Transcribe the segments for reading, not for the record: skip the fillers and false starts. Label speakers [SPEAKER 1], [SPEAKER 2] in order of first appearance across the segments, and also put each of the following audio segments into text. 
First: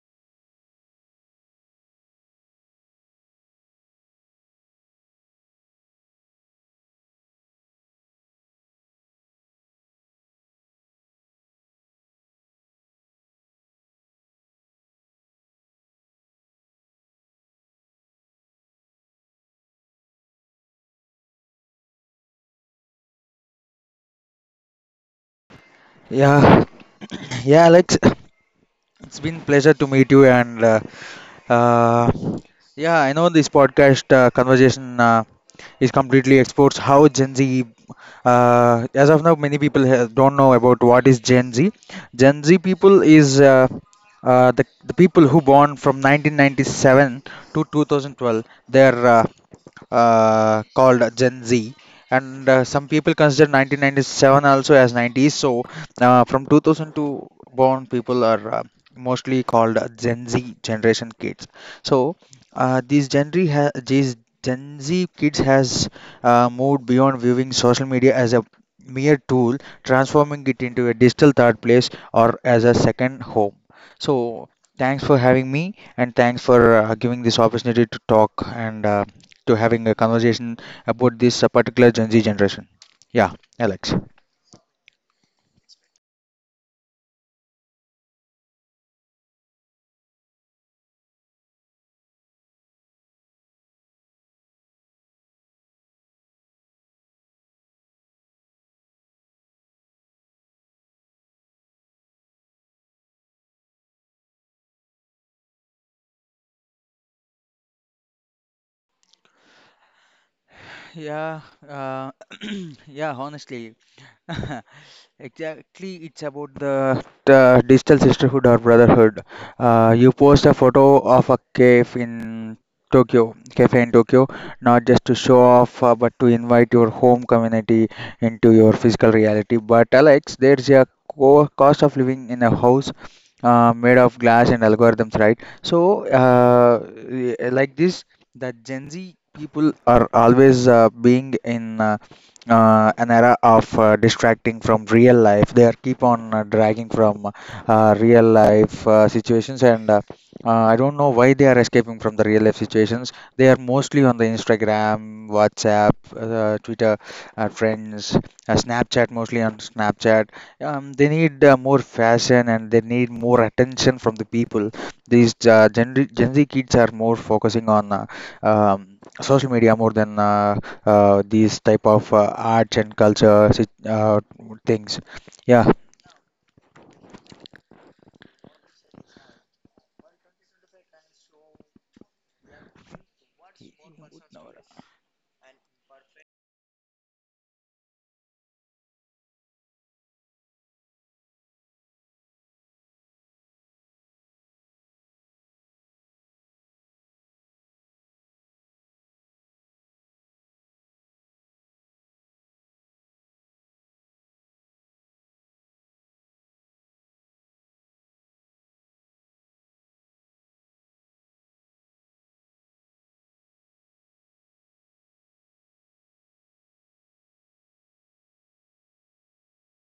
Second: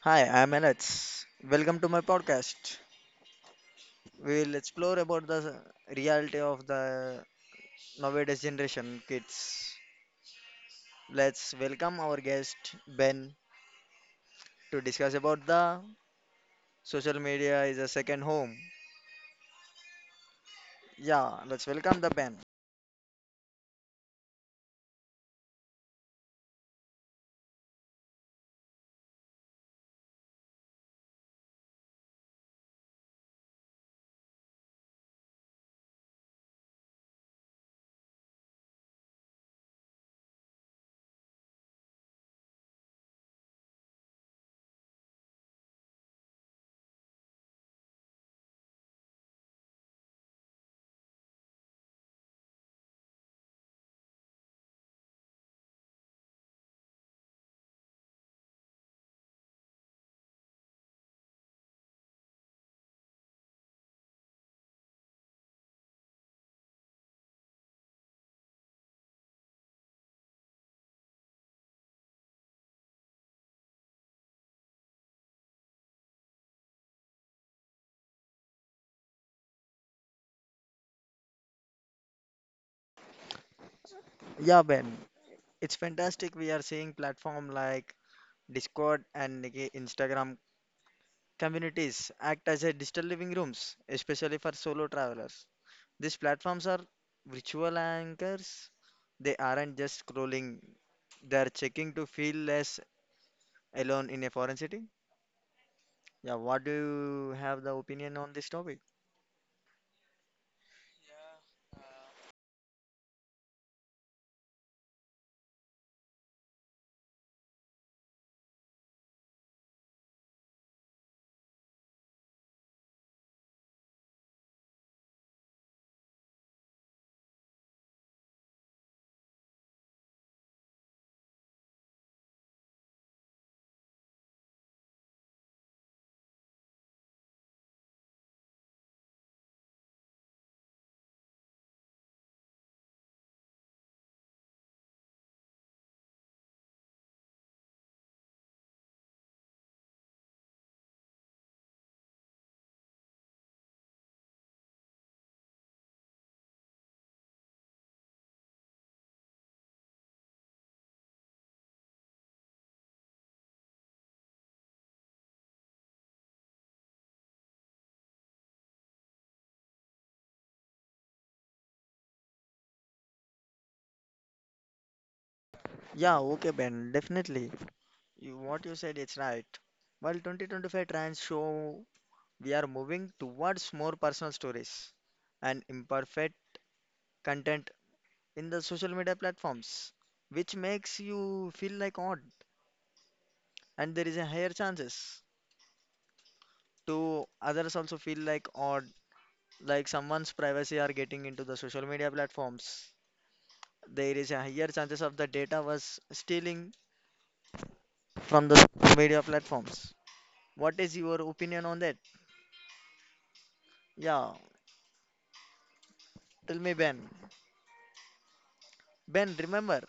[SPEAKER 1] Hi, I'm Alex. Welcome to my podcast. We'll explore about the reality of the nowadays generation kids. Let's welcome our guest Ben to discuss about the social media is a second home. Yeah, let's welcome the Ben.
[SPEAKER 2] Yeah, yeah, Alex. It's been pleasure to meet you, and uh, yeah, I know this podcast conversation. Is completely exports how Gen Z. As of now, many people don't know about what is Gen Z. Gen Z people is the people who born from 1997 to 2012. They're called Gen Z, and some people consider 1997 also as 90s. So from 2002 born people are mostly called Gen Z generation kids. So these Gen Z these Gen Z kids has moved beyond viewing social media as a mere tool, transforming it into a digital third place or as a second home. So, thanks for having me, and thanks for giving this opportunity to talk and to having a conversation about this particular Gen Z generation. Yeah, Alex.
[SPEAKER 1] Yeah, Ben. It's fantastic we are seeing platform like Discord and Instagram communities act as a digital living rooms, especially for solo travelers. These platforms are virtual anchors. They aren't just scrolling, they're checking to feel less alone in a foreign city. Yeah, what do you have the opinion on this topic?
[SPEAKER 2] Yeah, uh, yeah, honestly. Exactly, it's about the digital sisterhood or brotherhood. You post a photo of a cave in Tokyo, cafe in Tokyo, not just to show off, but to invite your home community into your physical reality. But Alex, there's a co cost of living in a house made of glass and algorithms, right? So, like this, the Gen Z people are always being in. An era of distracting from real life. They are keep on dragging from real life situations, and I don't know why they are escaping from the real life situations. They are mostly on the Instagram, WhatsApp, Twitter, Friends, Snapchat, mostly on Snapchat. They need more fashion and they need more attention from the people. These Gen Z kids are more focusing on social media more than these type of arts and culture things. Yeah.
[SPEAKER 1] Yeah, okay, Ben, definitely. You, what you said is right. While 2025 trends show we are moving towards more personal stories and imperfect content in the social media platforms, which makes you feel like odd and there is a higher chances. Do others also feel like odd, like someone's privacy are getting into the social media platforms? There is a higher chances of the data was stealing from the social media platforms. What is your opinion on that? Yeah, tell me, Ben. Ben, remember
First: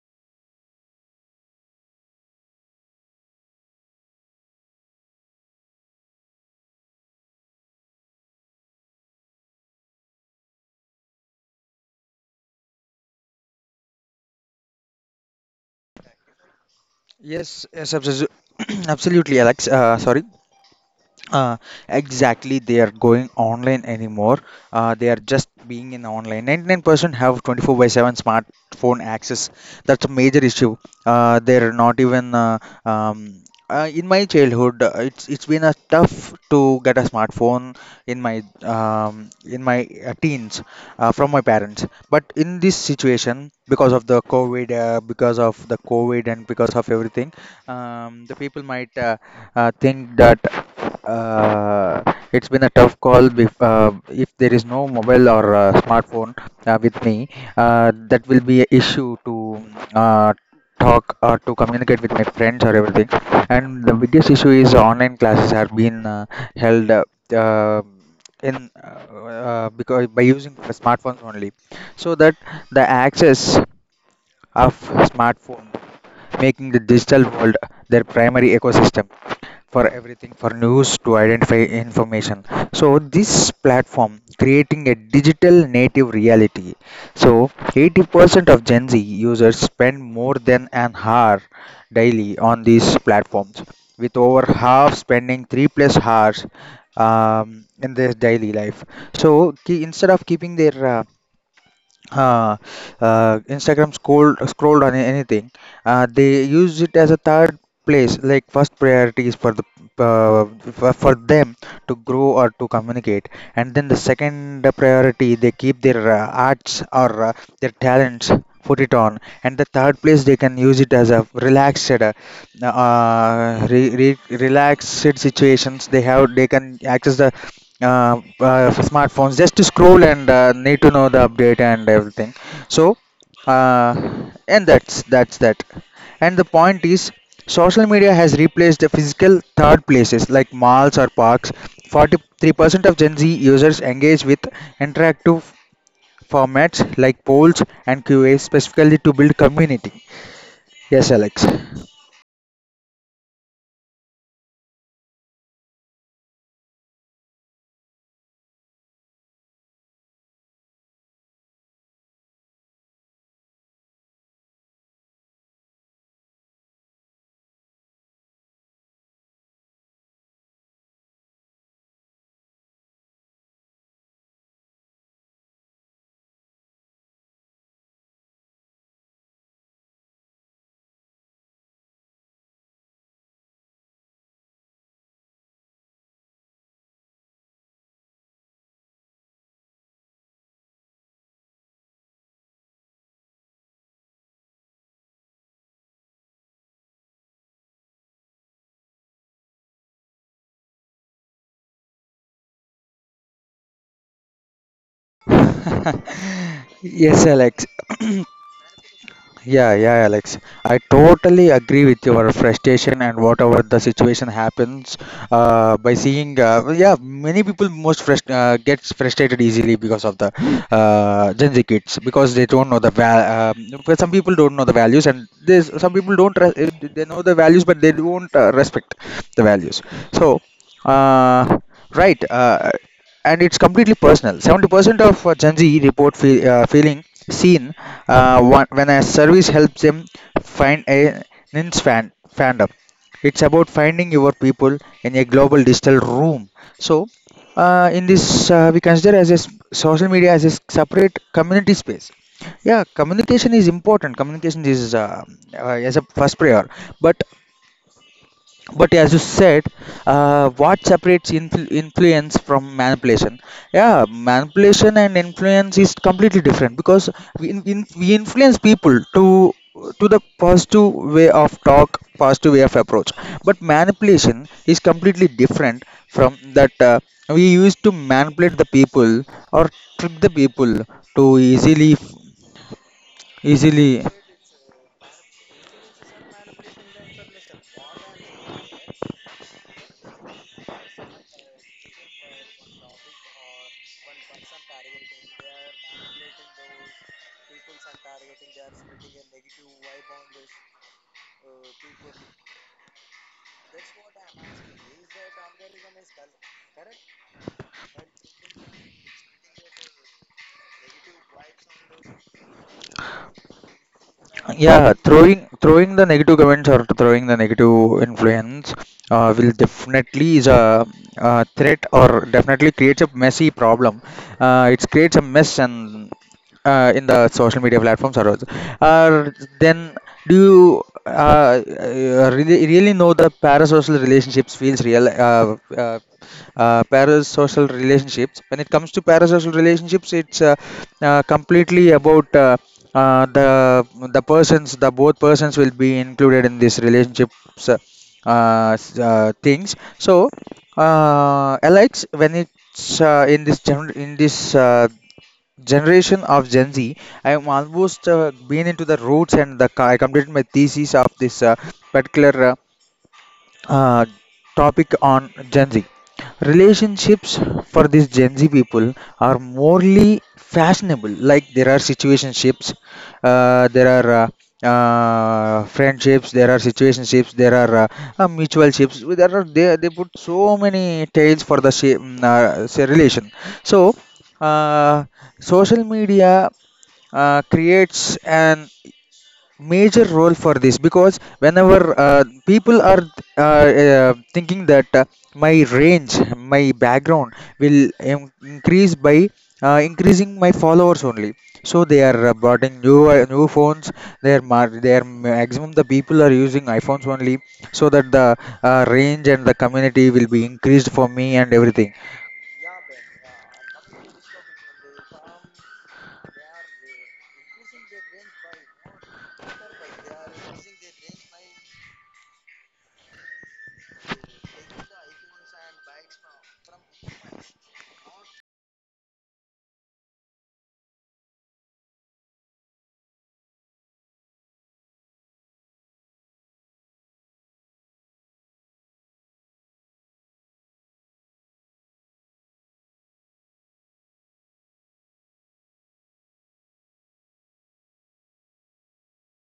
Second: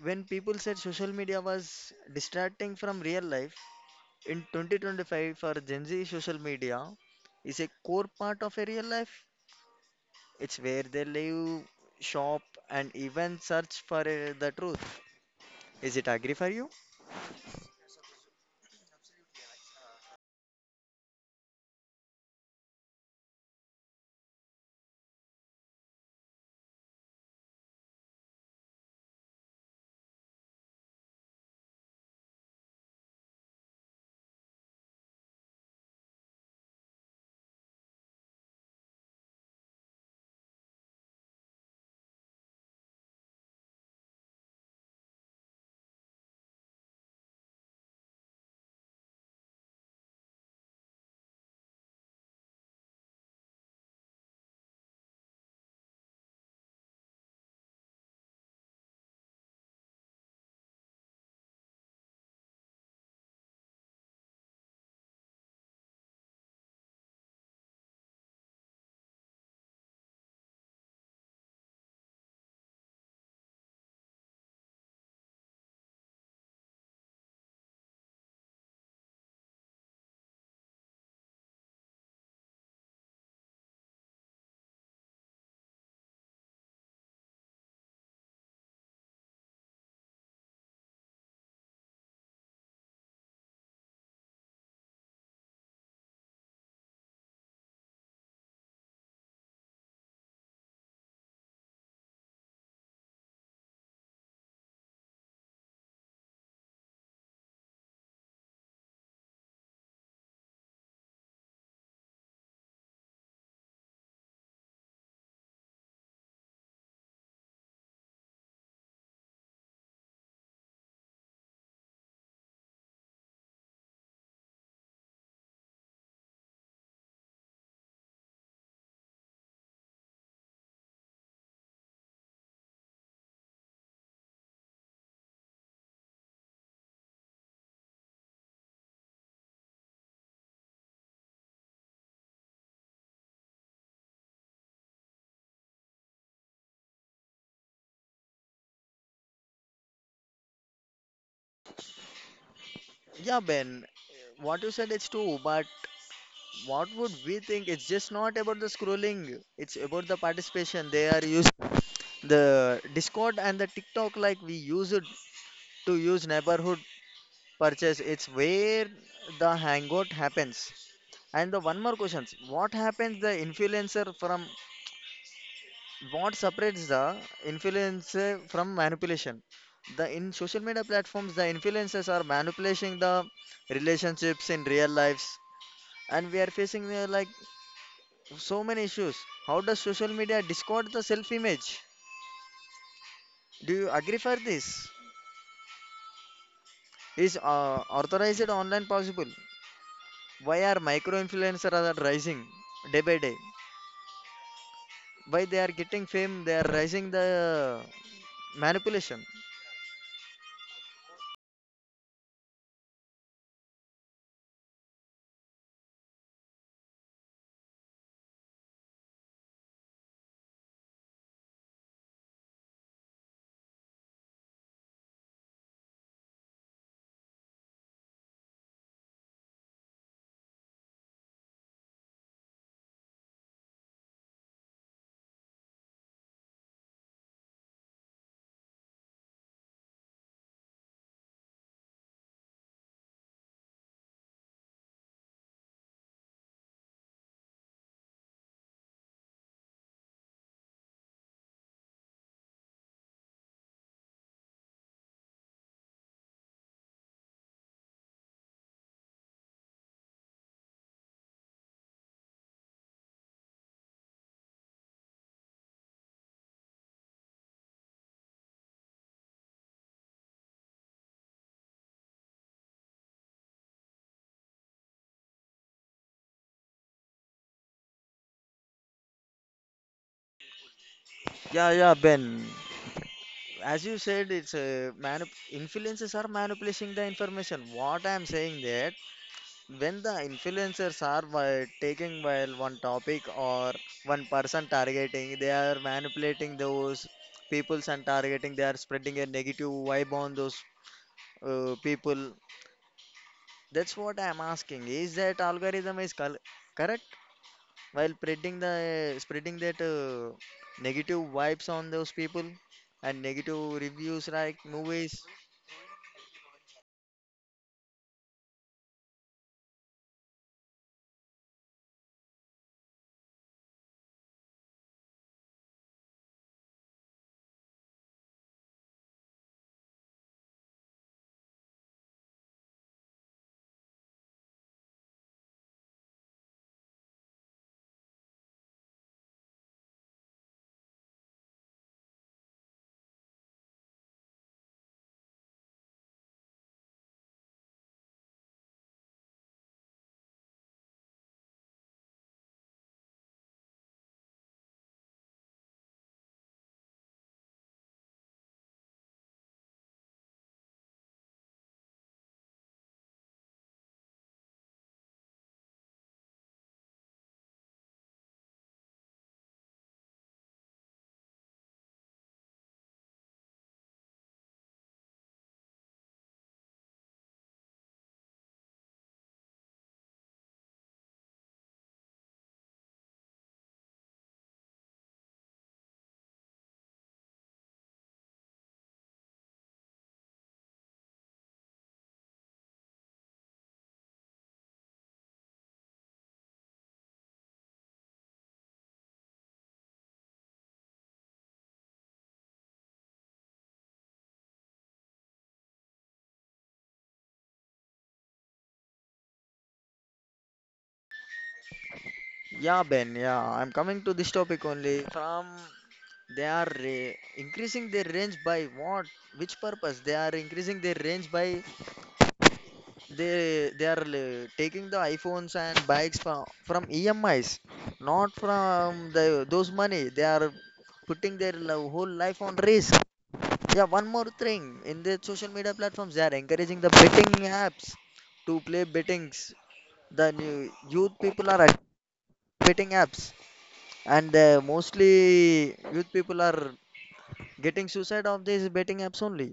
[SPEAKER 1] when people said social media was distracting from real life. In 2025 for Gen Z, social media is a core part of a real life. It's where they live, shop, and even search for the truth. Is it agree for you?
[SPEAKER 2] Yes. Absolutely, Alex. Sorry. Uh, exactly, they are going online anymore. They are just being in online. 99% have 24 by 7 smartphone access. That's a major issue. They're not even. Um, in my childhood, it's been a tough to get a smartphone in my teens from my parents. But in this situation, because of the COVID, because of the COVID, and because of everything, the people might think that. Uh, it's been a tough call if there is no mobile or smartphone with me. That will be an issue to uh, talk or to communicate with my friends or everything. And the biggest issue is online classes have been held uh, in because by using smartphones only, so that the access of smartphone making the digital world their primary ecosystem for everything, for news to identify information. So this platform creating a digital native reality. So 80% of Gen Z users spend more than an hour daily on these platforms, with over half spending 3 plus hours um, in their daily life. So instead of keeping their uh, Instagram scrolled on anything. They use it as a third place, like first priority is for the uh, for them to grow or to communicate, and then the second priority they keep their arts or their talents put it on, and the third place they can use it as a relaxed relaxed situations. They can access the for smartphones just to scroll and need to know the update and everything. So uh, and that's that. And the point is, social media has replaced the physical third places like malls or parks. 43% of Gen Z users engage with interactive formats like polls and q qas specifically to build community. Yes, Alex.
[SPEAKER 1] Yeah, Ben, what you said is true, but what would we think? It's just not about the scrolling, it's about the participation. They are used the Discord and the TikTok like we use it to use neighborhood purchase. It's where the hangout happens. And the one more questions. What happens the influencer from, what separates the influencer from manipulation, the in social media platforms the influencers are manipulating the relationships in real lives, and we are facing like so many issues. How does social media discord the self image? Do you agree for this? Is authorized online possible? Why are micro influencers are rising day by day? Why they are getting fame? They are rising the
[SPEAKER 2] Yes, Alex.
[SPEAKER 1] manipulation.
[SPEAKER 2] Yeah, yeah, Alex. I totally agree with your frustration and whatever the situation happens. By seeing, yeah, many people most gets frustrated easily because of the Gen Z kids because they don't know the val. Because some people don't know the values, and there's some people don't. They know the values, but they don't respect the values. So. Uh, right. And it's completely personal. 70% of Gen Z report feeling seen one, when a service helps them find a niche fandom. It's about finding your people in a global digital room. So, in this, we consider as a social media as a separate community space. Yeah, communication is important. Communication is as a first prior, but but as you said, what separates influence from manipulation. Yeah, manipulation and influence is completely different, because we, we influence people to the positive way of talk, positive way of approach. But manipulation is completely different from that. We used to manipulate the people or trick the people to
[SPEAKER 1] Yeah, yeah,
[SPEAKER 2] easily
[SPEAKER 1] Ben, as you
[SPEAKER 2] easily.
[SPEAKER 1] said, it's influencers are manipulating the information. What I'm saying that, when the influencers are by taking while one topic or one person targeting, they are manipulating those peoples, and targeting they are spreading a negative vibe on those people. That's what I'm asking, is that algorithm is correct while spreading the spreading that negative vibes on those people and negative reviews like
[SPEAKER 2] Yeah,
[SPEAKER 1] movies.
[SPEAKER 2] throwing the negative comments or throwing the negative influence will definitely is a threat or definitely creates a messy problem. It creates a mess and in the social media platforms or also. uh, then do you really know the parasocial relationships feels real? Parasocial relationships. When it comes to parasocial relationships, it's completely about uh, the the persons, the both persons will be included in this relationships uh, things. So, Alex, when it's in this general in this generation of Gen Z, I am almost been into the roots and the, I completed my thesis of this particular uh, topic on Gen Z. Relationships for these Gen Z people are morely fashionable. Like there are situationships, there are friendships, there are situationships, there are mutual ships. There are they put so many tails for the shape, say relation. So uh, social media creates an major role for this, because whenever people are thinking that, my range, my background will increase by increasing my followers only. So they are brought in new new phones. They are mar they are maximum the people are using iPhones only, so that the range and the community will be increased for me and everything.
[SPEAKER 1] Yeah, Ben, yeah, I'm coming to this topic only. From they are increasing their range by what? Which purpose? They are increasing their range by, they are taking the iPhones and bikes from EMIs, not from the those money. They are putting their whole life on risk. Yeah, one more thing. In the social media platforms, they are encouraging the betting apps to play bettings. The new youth people are at betting apps, and mostly youth people are getting suicide of these betting apps only.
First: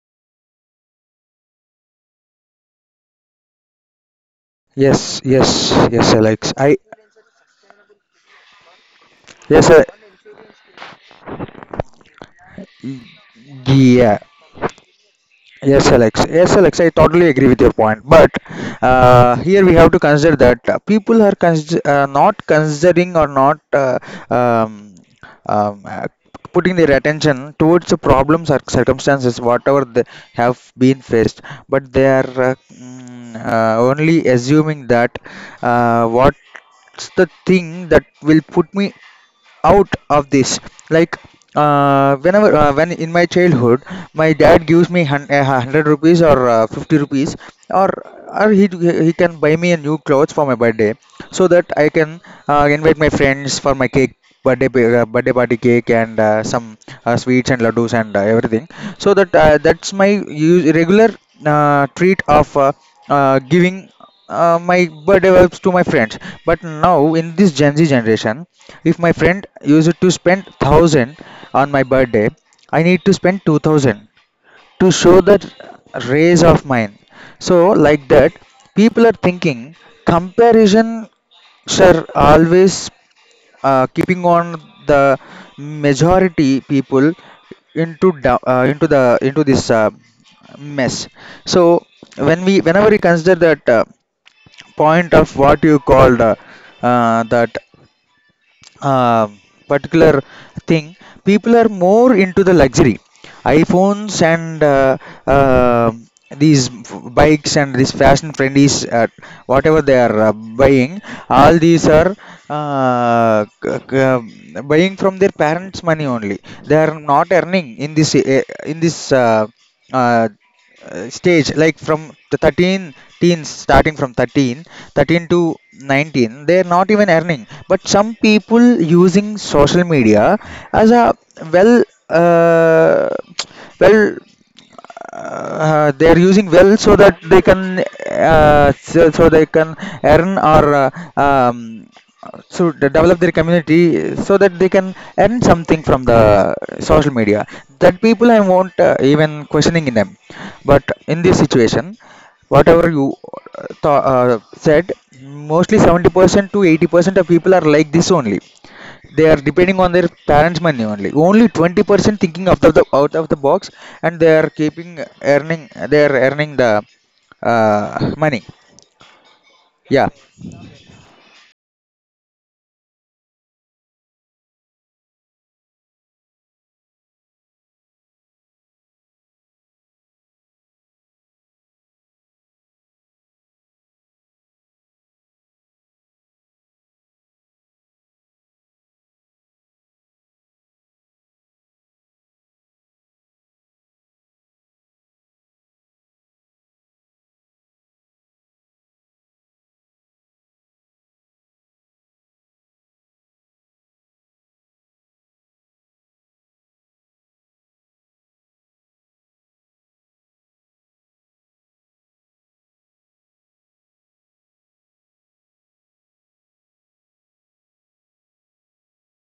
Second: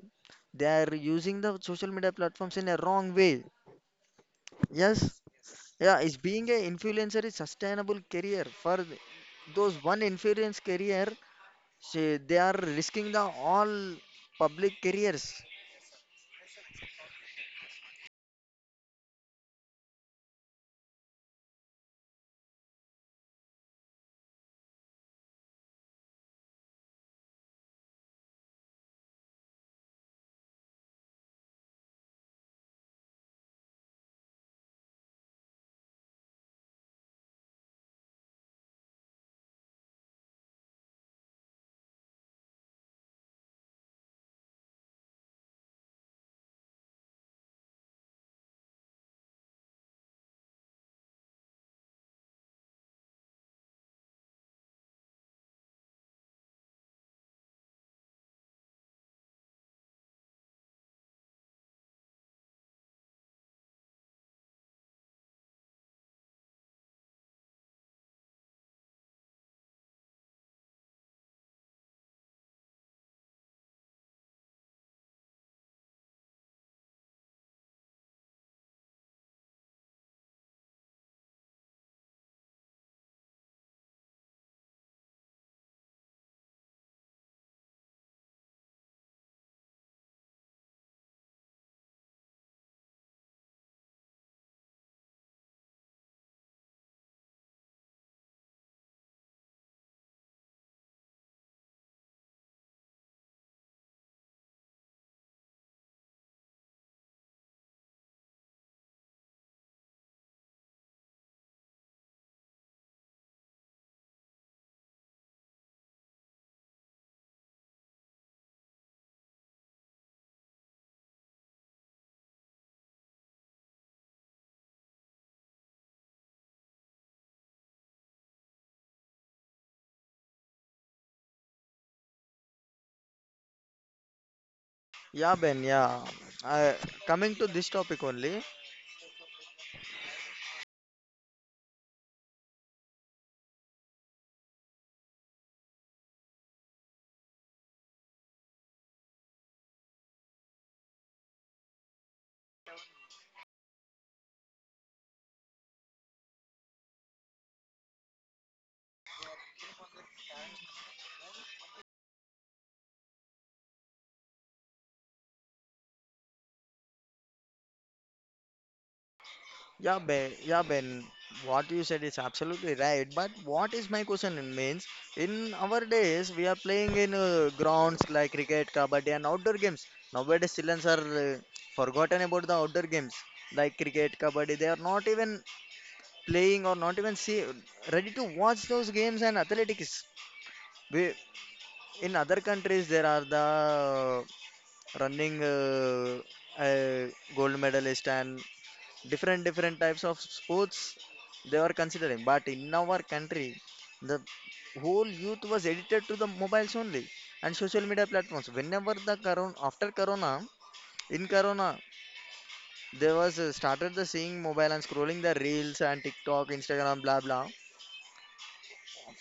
[SPEAKER 1] They are using the social media platforms in a wrong way. Yes.
[SPEAKER 2] Yes, yes,
[SPEAKER 1] Yeah,
[SPEAKER 2] yes,
[SPEAKER 1] is
[SPEAKER 2] Alex,
[SPEAKER 1] being a
[SPEAKER 2] I
[SPEAKER 1] influencer is sustainable career for
[SPEAKER 2] yes,
[SPEAKER 1] those one influence career. They are
[SPEAKER 2] y-
[SPEAKER 1] risking the all
[SPEAKER 2] yeah.
[SPEAKER 1] public careers.
[SPEAKER 2] Yes, Alex. Yes, Alex. I totally agree with your point. But here we have to consider that people are not considering or not um, um, uh, putting their attention towards the problems or circumstances, whatever they have been faced. But they are only assuming that, what's the thing that will put me out of this, like whenever when in my childhood my dad gives me 100 rupees or 50 rupees or or he he can buy me a new clothes for my birthday, so that I can invite my friends for my cake birthday birthday party cake and some sweets and laddus and everything. So that that's my use, regular treat of giving my birthday vibes to my friends. But now in this Gen Z generation, if my friend used to spend 1,000 on my birthday, I need to spend 2,000 to show that raise of mine. So like that, people are thinking comparison sir always keeping on the majority people into da- into the into this mess. So when we whenever we consider that point of what you called, that uh, particular thing, people are more into the luxury. iPhones and uh, these bikes and these fashion friendly, whatever they are buying, all these are uh, c- c- uh, buying from their parents' money only. They are not earning in this in this uh, uh, stage, like from the 13 teens starting from thirteen to 19 they're not even earning, but some people using social media as a well uh, well
[SPEAKER 1] Yeah, Ben. Yeah,
[SPEAKER 2] they are using
[SPEAKER 1] uh,
[SPEAKER 2] well so that
[SPEAKER 1] coming to
[SPEAKER 2] they can
[SPEAKER 1] this topic only.
[SPEAKER 2] so they can earn or um, so develop their community so that they can earn something from the social media. That people I won't even questioning in them. But in this situation, whatever you said, mostly 70% to 80% of people are like this only. They are depending on their parents' money only. Only 20% thinking out of the box, and they are keeping earning. They are earning the money. Yeah,
[SPEAKER 1] Yeah, Ben, what you said is absolutely right. But what is my question in means, in our days we are playing in grounds like cricket, kabaddi, and outdoor games. Nowadays, children are forgotten about the outdoor games like cricket, kabaddi. They are not even playing or not even see ready to watch those games and athletics. We, in other countries, there are the running uh, gold medalist and different different types of sports they are considering. But in our country, the whole youth was addicted to the mobiles only and social media platforms. Whenever the corona, after corona, in corona, there was started the seeing mobile and scrolling the reels and TikTok, Instagram, blah blah.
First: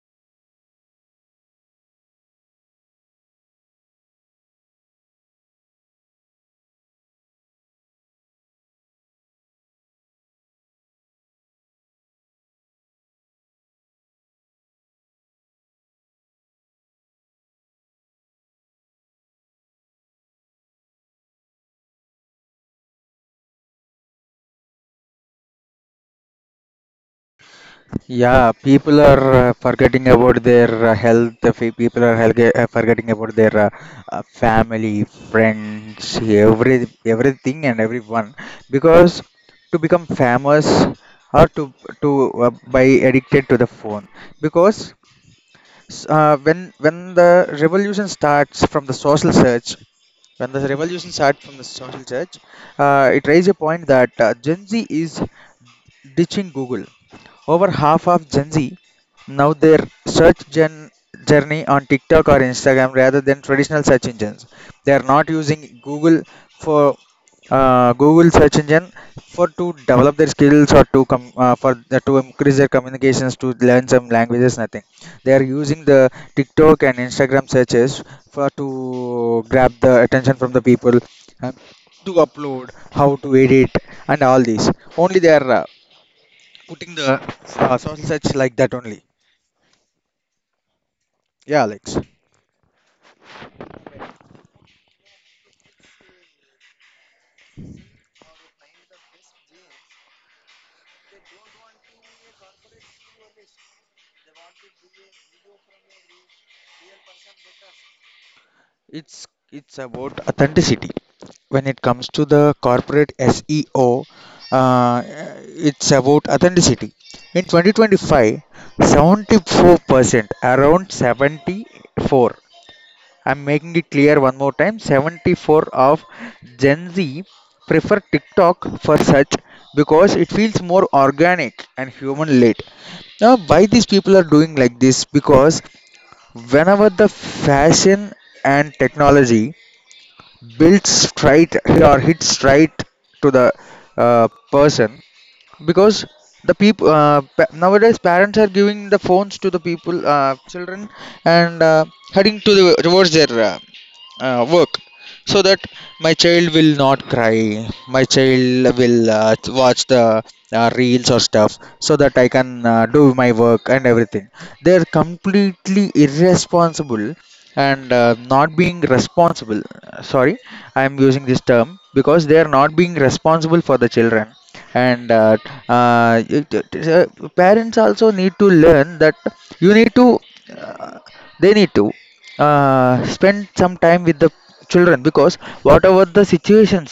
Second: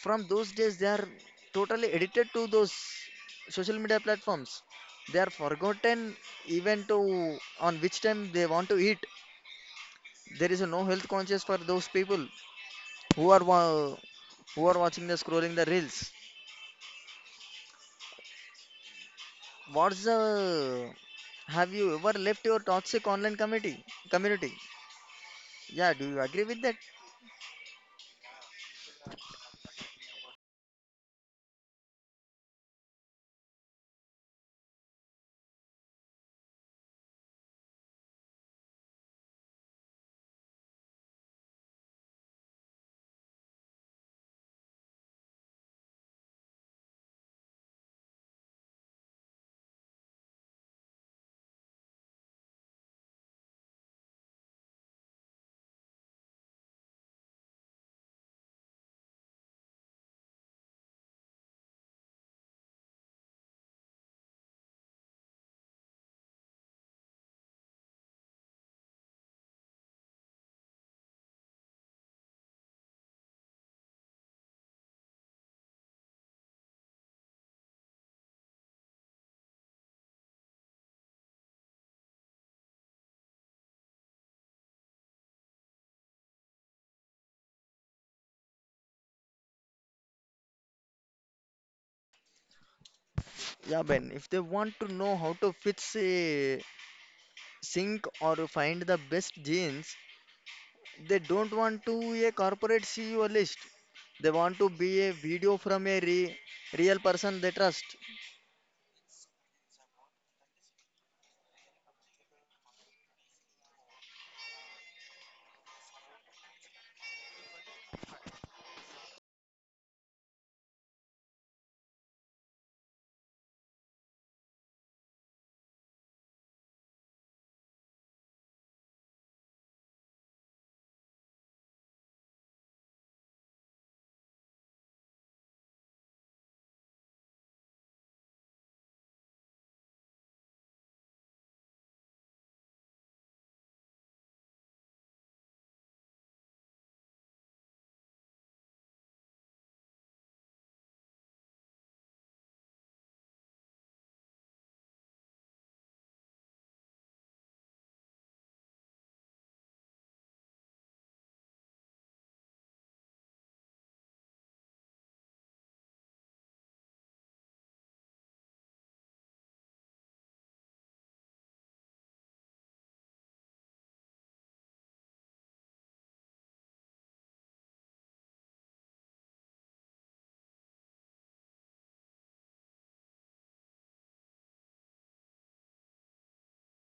[SPEAKER 1] From those days, they are totally addicted to those social media platforms. They are forgotten even to on which time they want to eat. There is no health conscious for those people who are watching the scrolling the reels. What's the, have you ever left your toxic online community? Community? Yeah, do you agree with that?
[SPEAKER 2] yeah. People are forgetting about their health. People are forgetting about their family, friends, everything and everyone because to become famous or to by addicted to the phone because when the revolution starts from the social search, when the revolution starts from the social search, it raised a point that Gen Z is ditching Google. Over half of Gen Z now their search gen journey on TikTok or Instagram rather than traditional search engines. They are not using Google for Google search engine for to develop their skills or to come for the, to increase their communications to learn some languages. Nothing. They are using the TikTok and Instagram searches for to grab the attention from the people and to upload, how to edit, and all these. Only they are putting the social search like that only. Yeah, Alex.
[SPEAKER 1] Yeah, Ben. If they want to know how to fix a sync or find the best genes. They don't want to a corporate CEO list. They want to be a video from a real person they trust.
[SPEAKER 2] It's about authenticity. When it comes to the corporate SEO, uh, it's about authenticity. In 2025, 74% around 74, I'm making it clear one more time, 74 of Gen Z prefer TikTok for such because it feels more organic and human led. Now, why these people are doing like this? Because whenever the fashion and technology builds straight or hits straight to the person, because the people nowadays parents are giving the phones to the people children and heading to the towards their work so that my child will not cry, my child will watch the reels or stuff so that I can do my work and everything. They're completely irresponsible and not being responsible. Sorry, I am using this term because they are not being responsible for the children. And uh, it- it- parents also need to learn that you need to uh, they need to spend some time with the children because whatever the situations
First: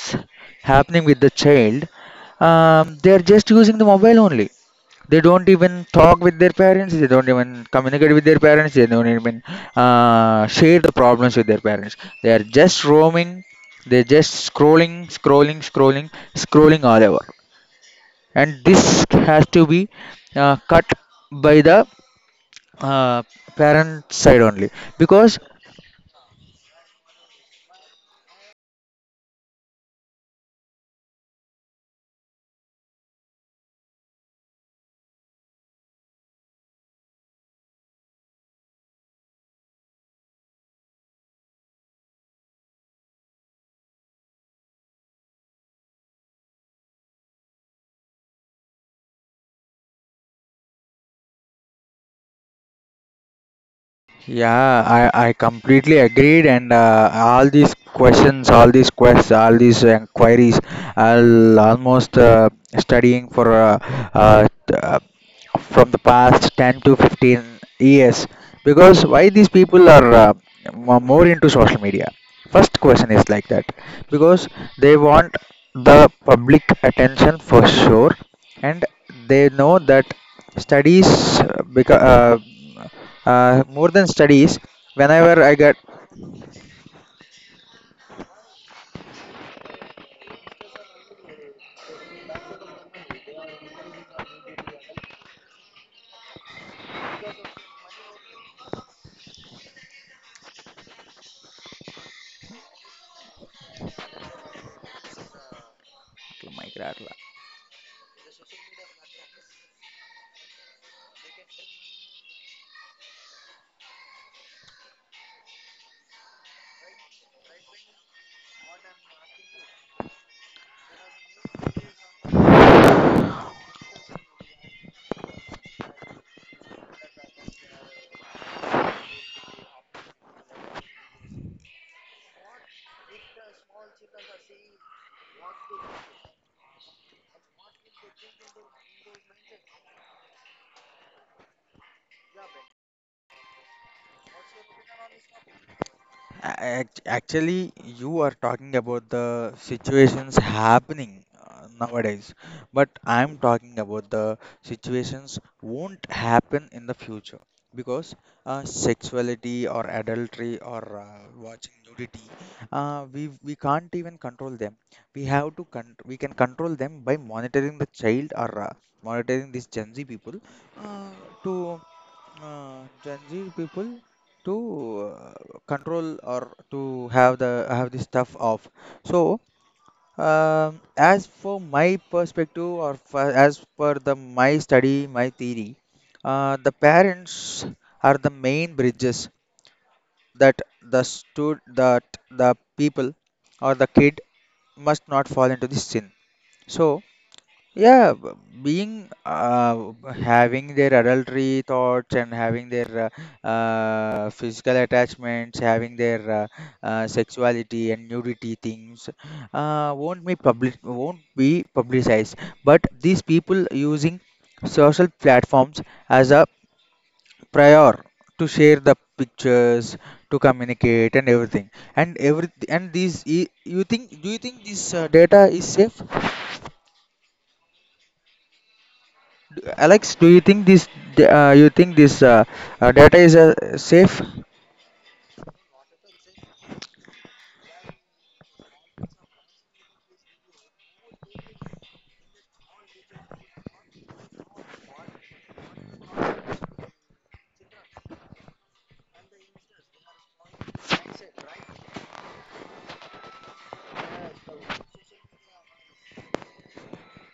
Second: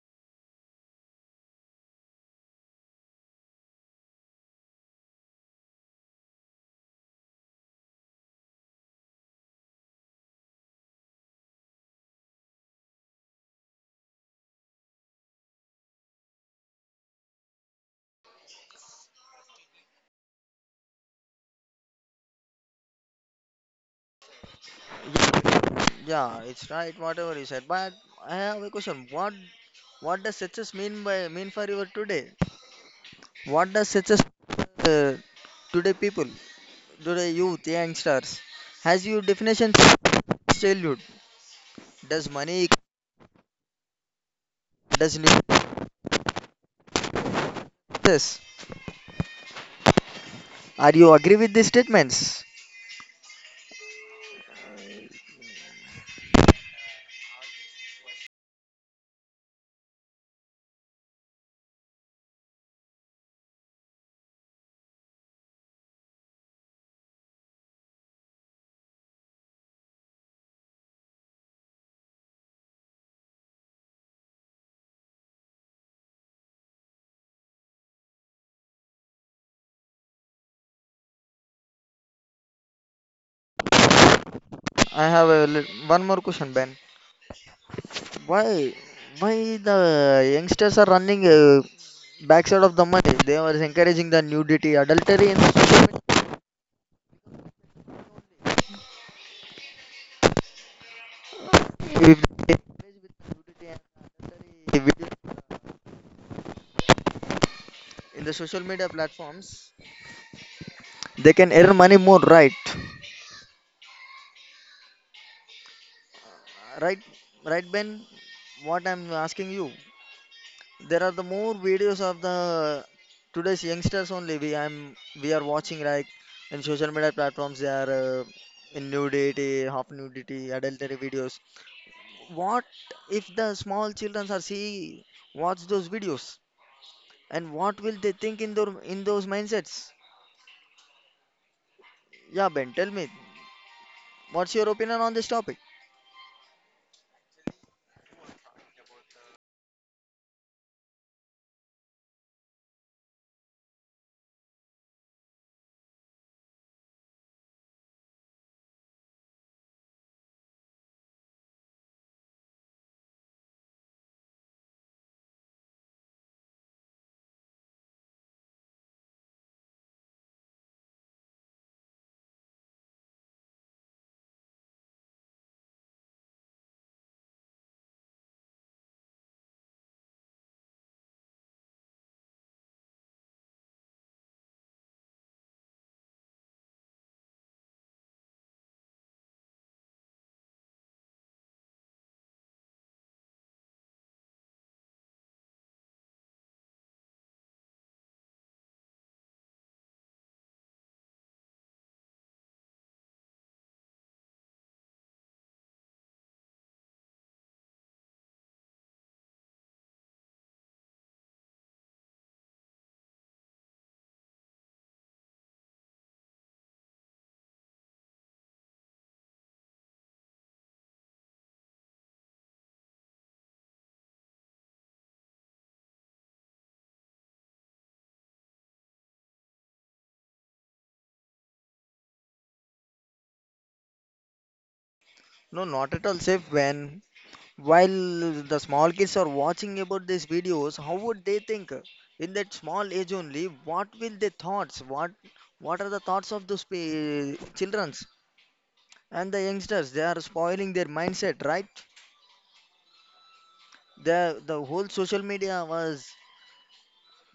[SPEAKER 2] happening with the child, they are just using the mobile only. They don't even talk with their parents. They don't even communicate with their parents. They don't even share the problems with their parents. They are just roaming. They're just scrolling, scrolling, scrolling, scrolling all over. And this has to be cut by the uh, parent side only because.
[SPEAKER 1] Yeah, it's right. Whatever you said, but I have a question. What does success mean by mean for your today? What does success uh, today people, today youth, youngsters? Has your definition changed childhood? Does money does new success? Are you agree with these statements?
[SPEAKER 2] Yeah, I completely agreed, and all these questions, all these quests, all these inquiries, I'll almost studying for uh, t- uh, from the past 10 to 15 years because why these people are more into social media. First question is like that because they want the public attention for sure and they know that studies more than studies
[SPEAKER 1] I have
[SPEAKER 2] whenever I get.
[SPEAKER 1] one more question, Ben. Why, why the youngsters are running backside of the money? They are encouraging the nudity, adultery in the social media. If they will- In the social media platforms, they can earn money more, right? Right, right, Ben. What I'm asking you, there are the more videos of the today's youngsters only. We are watching like in social media platforms. They are in nudity, half nudity, adultery videos. What if the small children are see watch those videos, and what will they think in their in those mindsets? Yeah, Ben, tell me, what's your opinion on this topic?
[SPEAKER 2] Actually, you are talking about the situations happening nowadays, but I'm talking about the situations won't happen in the future because sexuality or adultery or watching nudity, we can't even control them. We can control them by monitoring the child or monitoring these Gen Z people uh, to Gen Z people to uh, control or to have the have this stuff off. So, as for my perspective or for, as per the my study, my theory, the parents are the main bridges that the stud that the people or the kid must not fall into this sin. So, yeah, being having their adultery thoughts and having their physical attachments, having their sexuality and nudity things won't be publicized. But these people using social platforms as a prior to share the pictures, to communicate and everything. And every and these you think, do you think this data is safe? Alex, do you think this you think this data is safe?
[SPEAKER 1] No, not at all safe, Ben. While the small kids are watching about these videos, how would they think? In that small age only, what will their thoughts? What are the thoughts of those childrens and the youngsters? They are spoiling their mindset, right? The whole social media was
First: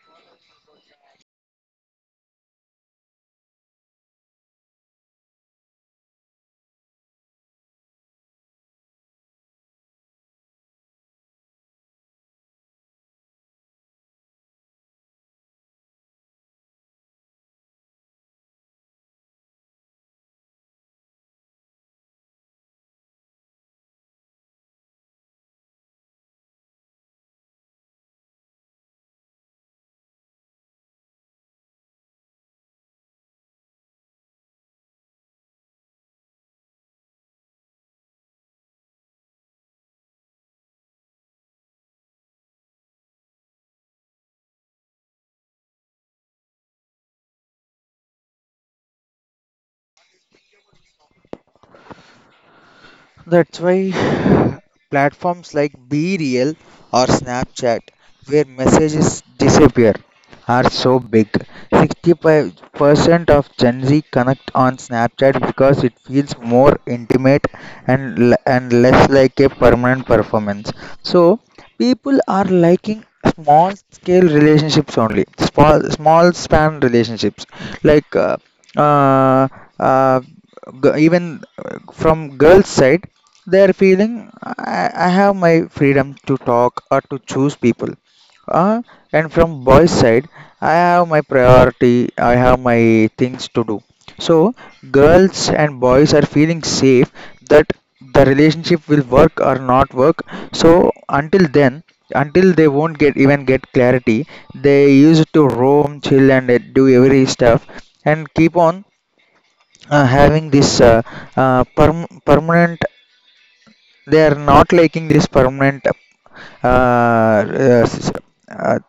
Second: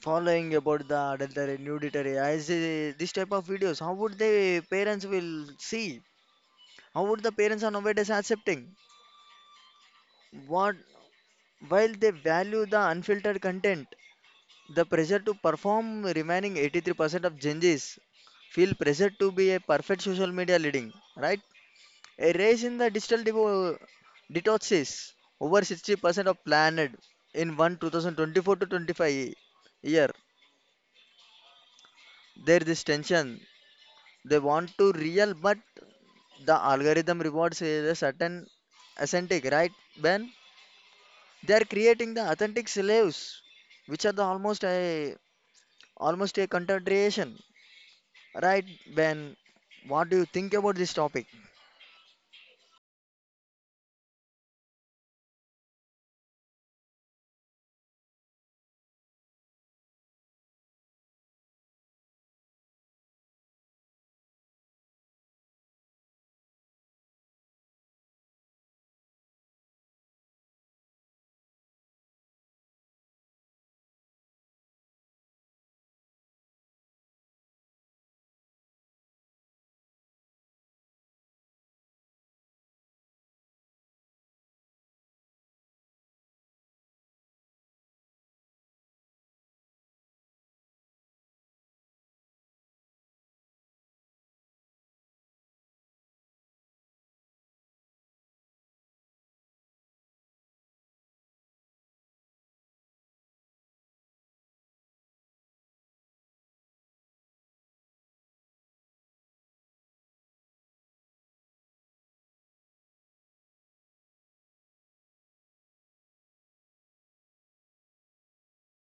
[SPEAKER 1] following about the adultery, nudity. I see this type of videos, how would the parents will see? How would the parents are nowadays accepting? What While they value the unfiltered content, the pressure to perform remaining 83% of Gen Zs feel pressure to be a perfect social media leading, right? A race in the digital detox. Over 60% of planet in one 2024 to 25 year. There is this tension, they want to real, but the algorithm rewards a certain authentic, right, Ben? They are creating the authentic slaves, which are the almost a contradiction, right, Ben? What do you think about this topic?
[SPEAKER 2] That's why platforms like Be Real or Snapchat, where messages disappear, are so big. 65% of Gen Z connect on Snapchat because it feels more intimate and and less like a permanent performance. So people are liking small scale relationships only, small span relationships, like uh, uh, g- even from girls side they are feeling, I have my freedom to talk or to choose people, uh, and from boys side I have my priority, I have my things to do. So girls and boys are feeling safe that the relationship will work or not work. So until then, until they won't get even get clarity, they used to roam, chill, and do every stuff, and keep on having this permanent, they are not liking this permanent uh, s- uh,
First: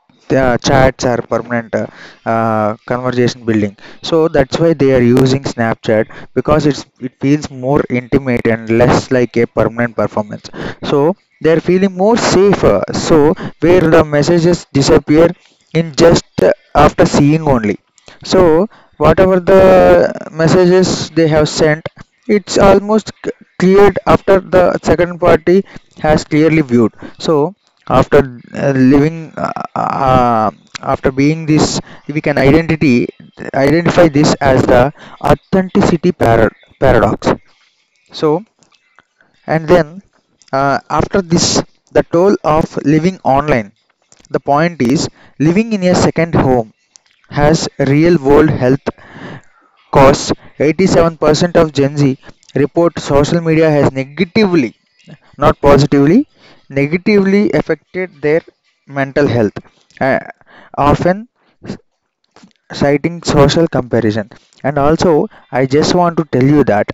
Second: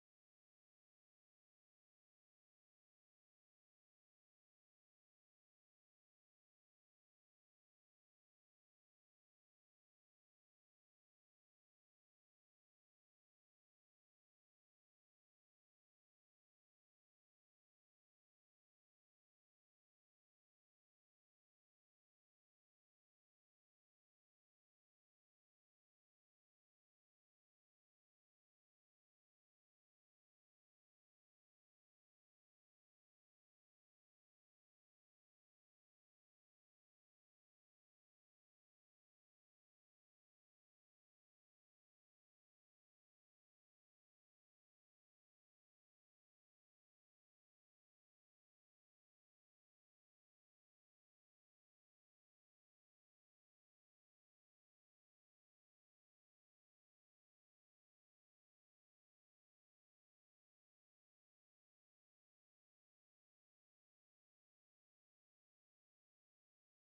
[SPEAKER 2] chats or permanent conversation building. So that's why they are using Snapchat because it's it feels more intimate and less like a permanent performance. So they are feeling more safer. So where the messages disappear in just after seeing only. So, whatever the messages they have sent, it's almost cleared after the second party has clearly viewed. So, after after being this, we can identity identify this as the authenticity paradox. So, and then after this, the toll of living online. The point is, living in a second home has real world health. Cause 87% of Gen Z report social media has negatively, not positively, negatively affected their mental health, uh, often citing social comparison. And also, I just want to tell you that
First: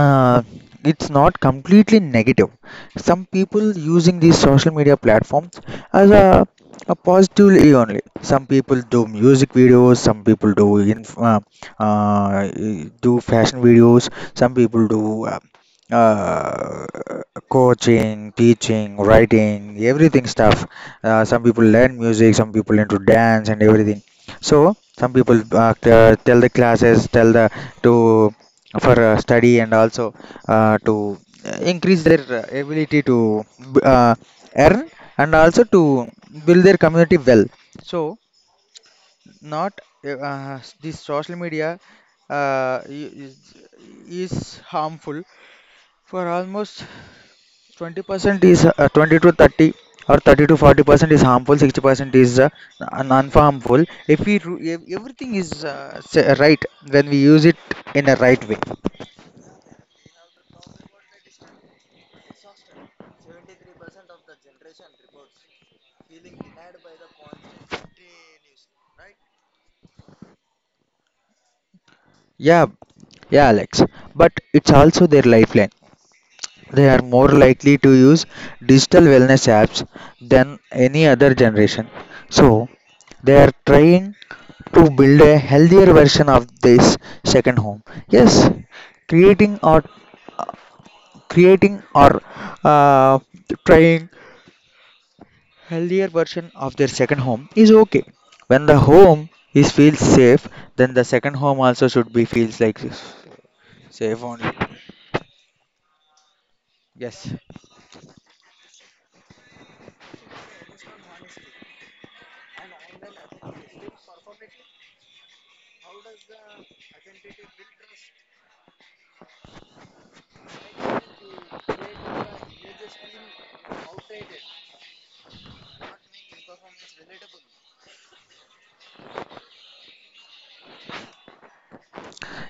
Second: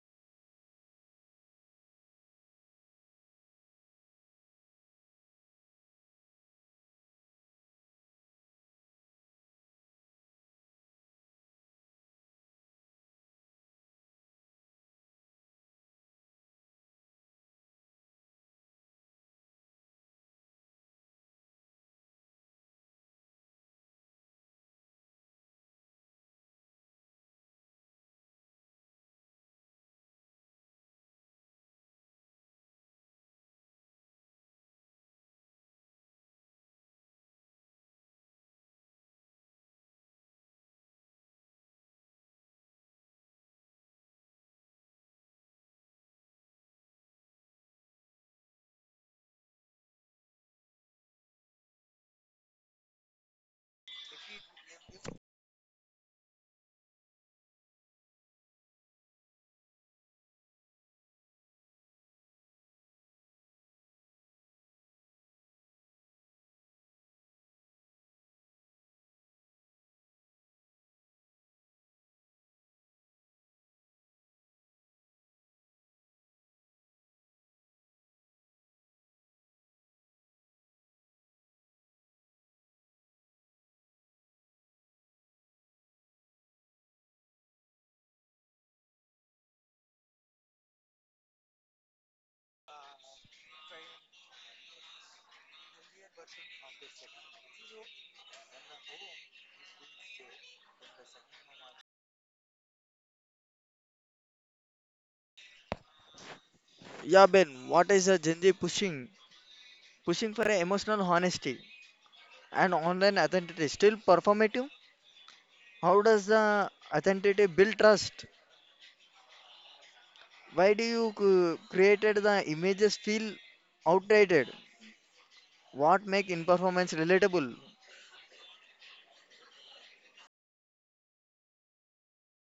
[SPEAKER 2] uh, it's not completely negative. Some people using these social media platforms as a positively only. Some people do music videos, some people do inf uh, do fashion videos, some people do uh, coaching, teaching, writing, everything stuff. Some people learn music, some people into dance and everything. So some people tell the classes, tell the to for study and also to increase their ability to b- uh, earn and also to build their community well. So not this social media uh, i- is, is harmful for almost 20%, is 20 to 30 or 30 to 40% is harmful, 60% is non-harmful if we everything is right when we use it in a right way. Yeah. Yeah, Alex, but it's also their lifeline. They are more likely to use digital wellness apps than any other generation. So, they are trying to build a healthier version of this second home. Yes, creating or creating or uh, trying healthier version of their second home is okay. When the home is feels safe, then the second home also should be feels like safe only.
[SPEAKER 1] Yeah,
[SPEAKER 2] Yes.
[SPEAKER 1] Ben, what is the Gen Z pushing, for a emotional honesty and online authenticity still performative? How does the authenticity build trust? Why do you created the images feel outdated? What make in relatable?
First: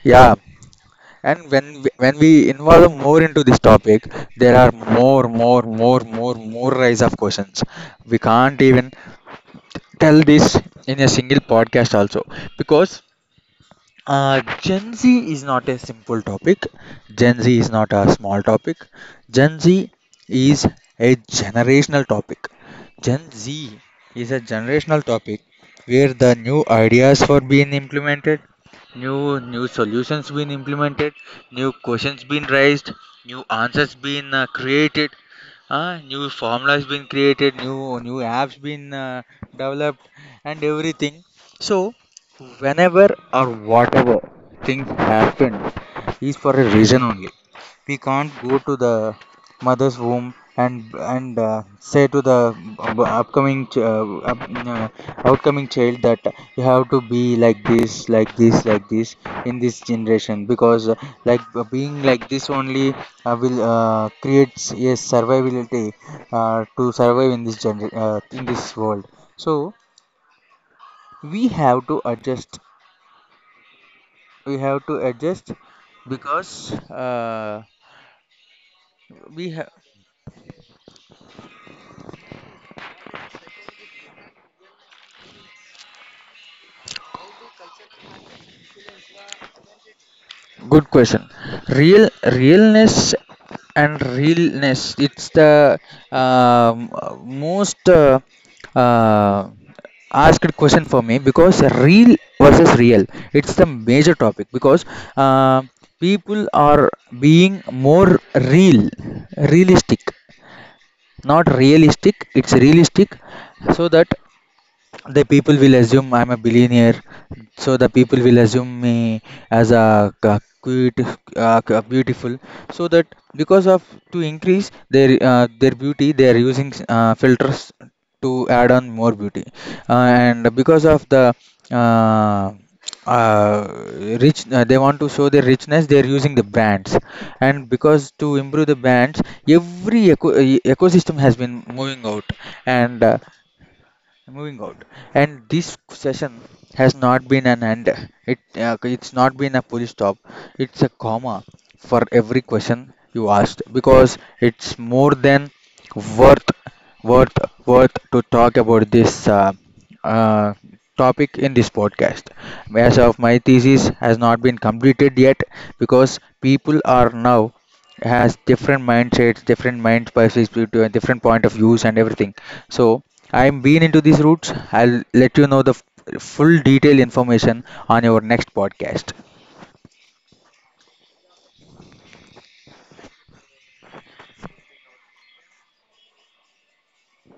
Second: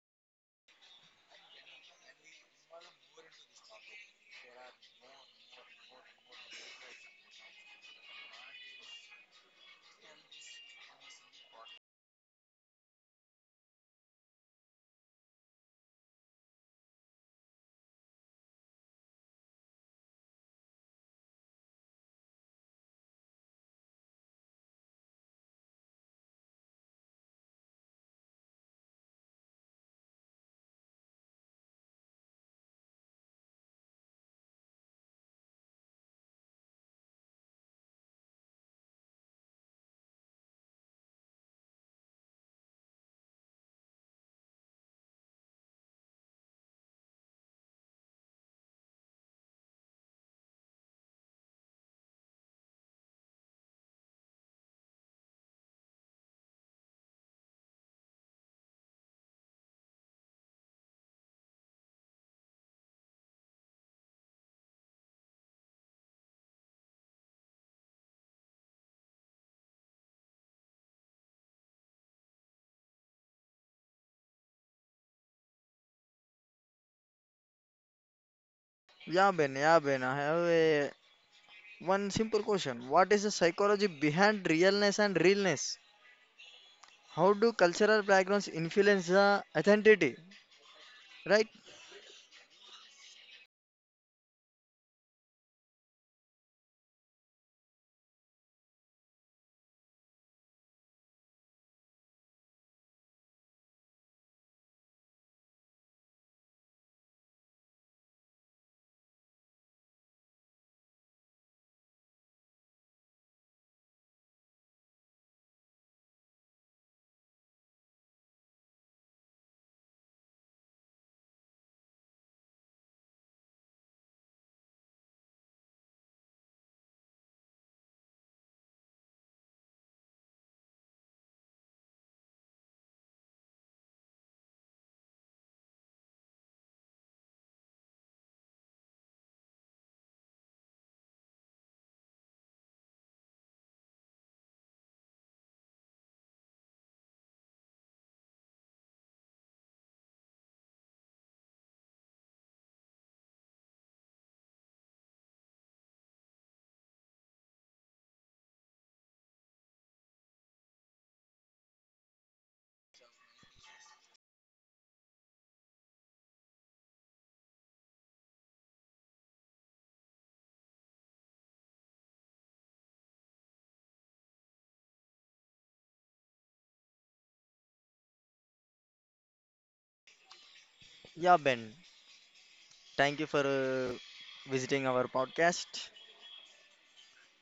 [SPEAKER 2] Yeah, and when we involve more into this topic, there are more rise of questions. We can't even tell this in a single podcast also because Gen Z is not a simple topic. Gen Z is not a small topic. Gen Z is a generational topic. Gen Z is a generational topic where the new ideas were being implemented, new solutions being implemented, new questions being raised, new answers being created, new formulas being created, new apps being developed, and everything. So whenever or whatever things happen is for a reason only. We can't go to the mother's womb and say to the up- upcoming ch- uh, up- uh, outcoming child that you have to be like this, like this, like this in this generation because being like this only will creates a survivability to survive in this gener- in this world. So we have to adjust we have to adjust because
[SPEAKER 1] Yeah,
[SPEAKER 2] we
[SPEAKER 1] Ben,
[SPEAKER 2] have.
[SPEAKER 1] yeah, Ben. I have a one simple question. What is the psychology behind realness and realness? How do cultural backgrounds influence the identity?
[SPEAKER 2] Good question.
[SPEAKER 1] Right?
[SPEAKER 2] Real, realness and realness, it's the um, most uh, asked question for me because real versus real it's the major topic because uh, people are being more real, realistic, not realistic, it's realistic so that the people will assume I'm a billionaire, so the people will assume me as a cute, beautiful, so that because of to increase their beauty, they are using filters to add on more beauty, and because of the uh, uh, rich, they want to show their richness. They are using the brands, and because to improve the brands, every ecosystem has been and uh, moving out and this session has not been an end, it it's not been a full stop, it's a comma for every question you asked because it's more than worth worth worth to talk about this uh, topic in this podcast as of my thesis has not been completed yet because people are now has different mindsets, different mind perspectives, different point of views and everything. So I'm been into these routes. I'll let you know the full detailed information on your next podcast.
[SPEAKER 1] Yeah, Ben. Thank you for visiting our podcast.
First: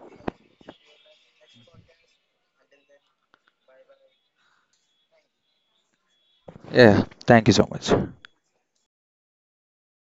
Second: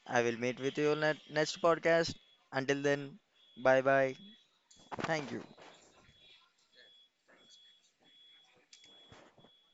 [SPEAKER 1] I will meet with you on that next podcast. Until then, bye bye. Thank you.
[SPEAKER 2] Yeah, thank you so much.